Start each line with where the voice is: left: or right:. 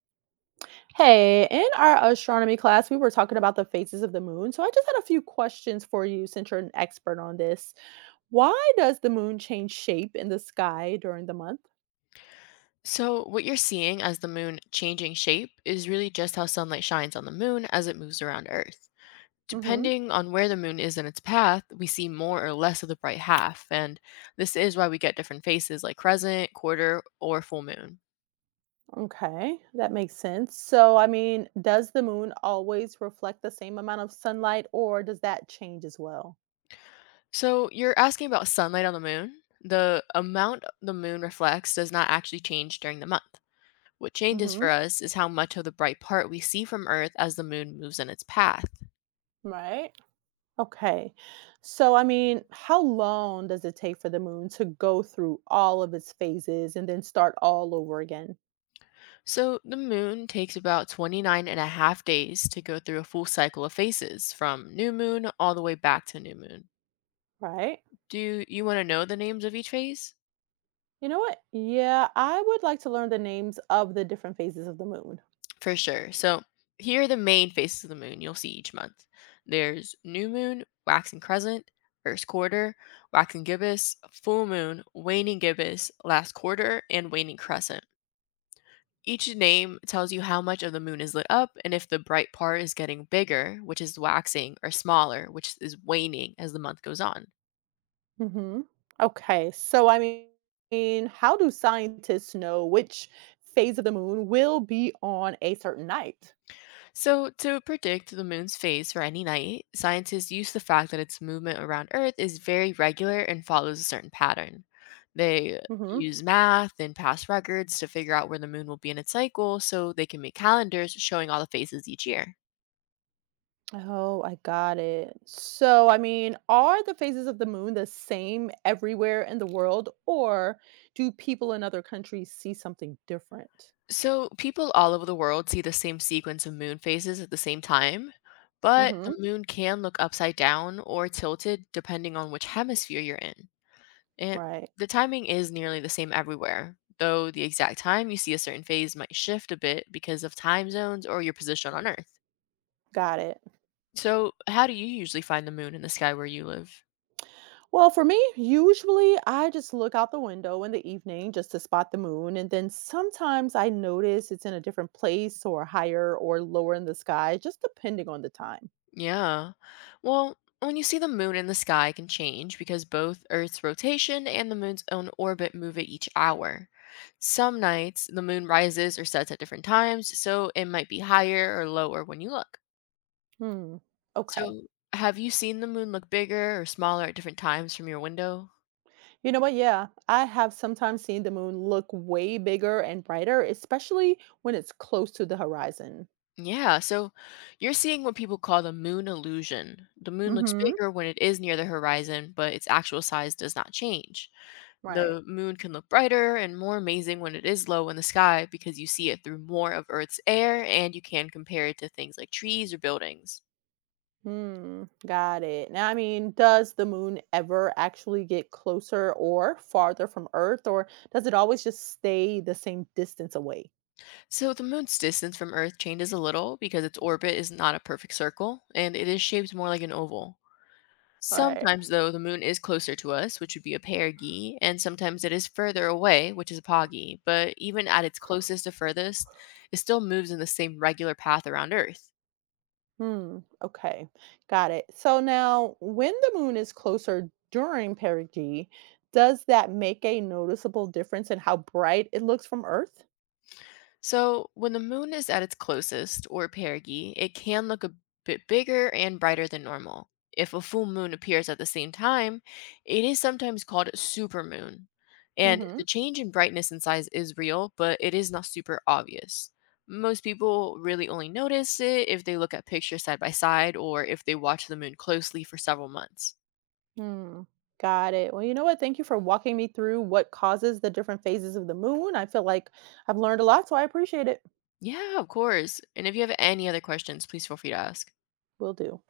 right: Hey, in our astronomy class, we were talking about the phases of the moon. So I just had a few questions for you since you're an expert on this. Why does the moon change shape in the sky during the month?
left: So, what you're seeing as the moon changing shape is really just how sunlight shines on the moon as it moves around Earth.
right: Hmm.
left: Depending on where the moon is in its path, we see more or less of the bright half, and this is why we get different phases like crescent, quarter, or full moon.
right: Okay, that makes sense. So, I mean, does the moon always reflect the same amount of sunlight or does that change as well?
left: So, you're asking about sunlight on the moon? The amount the moon reflects does not actually change during the month. What changes for
right: Hmm.
left: us is how much of the bright part we see from Earth as the moon moves in its path.
right: Right. Okay. So, I mean, how long does it take for the moon to go through all of its phases and then start all over again?
left: So, the moon takes about 29 and a half days to go through a full cycle of phases from new moon all the way back to new moon.
right: Right.
left: Do you want to know the names of each phase?
right: You know what? Yeah, I would like to learn the names of the different phases of the moon.
left: For sure. So, here are the main phases of the moon you'll see each month, there's new moon, waxing crescent, first quarter, waxing gibbous, full moon, waning gibbous, last quarter, and waning crescent. Each name tells you how much of the moon is lit up and if the bright part is getting bigger, which is waxing, or smaller, which is waning as the month goes on.
right: Hmm. Okay, so I mean, how do scientists know which phase of the moon will be on a certain night?
left: So, to predict the moon's phase for any night, scientists use the fact that its movement around Earth is very regular and follows a certain pattern. They
right: Hmm.
left: use math and past records to figure out where the moon will be in its cycle so they can make calendars showing all the phases each year.
right: Oh, I got it. So, I mean, are the phases of the moon the same everywhere in the world, or do people in other countries see something different?
left: So people all over the world see the same sequence of moon phases at the same time, but the
right: Hmm.
left: moon can look upside down or tilted depending on which hemisphere you're in. And
right: Right,
left: the timing is nearly the same everywhere, though the exact time you see a certain phase might shift a bit because of time zones or your position on Earth.
right: got it.
left: So, how do you usually find the moon in the sky where you live?
right: Well, for me, usually I just look out the window in the evening just to spot the moon. And then sometimes I notice it's in a different place or higher or lower in the sky, just depending on the time.
left: Yeah. Well, when you see the moon in the sky it can change because both Earth's rotation and the moon's own orbit move at each hour. Some nights the moon rises or sets at different times, so it might be higher or lower when you look.
right: Hmm. Okay.
left: So, have you seen the moon look bigger or smaller at different times from your window?
right: You know what? Yeah, I have sometimes seen the moon look way bigger and brighter, especially when it's close to the horizon.
left: Yeah, so you're seeing what people call the moon illusion. The moon
right: Mm
left: looks
right: hmm.
left: bigger when it is near the horizon, but its actual size does not change.
right: Right.
left: The moon can look brighter and more amazing when it is low in the sky because you see it through more of Earth's air and you can compare it to things like trees or buildings.
right: Hmm, got it. Now, I mean, does the moon ever actually get closer or farther from Earth, or does it always just stay the same distance away?
left: So, the moon's distance from Earth changes a little because its orbit is not a perfect circle and it is shaped more like an oval.
right: Right.
left: Sometimes, though, the moon is closer to us, which would be a perigee, and sometimes it is further away, which is a apogee. But even at its closest to furthest, it still moves in the same regular path around Earth.
right: Hmm, okay, got it. So now, when the moon is closer during perigee, does that make a noticeable difference in how bright it looks from Earth?
left: So, when the moon is at its closest, or perigee, it can look a bit bigger and brighter than normal. If a full moon appears at the same time, it is sometimes called a supermoon. And
right: Hmm.
left: the change in brightness and size is real, but it is not super obvious. Most people really only notice it if they look at pictures side by side or if they watch the moon closely for several months.
right: Hmm. Got it. Well, you know what? Thank you for walking me through what causes the different phases of the moon. I feel like I've learned a lot, so I appreciate it.
left: Yeah, of course. And if you have any other questions, please feel free to ask.
right: Will do.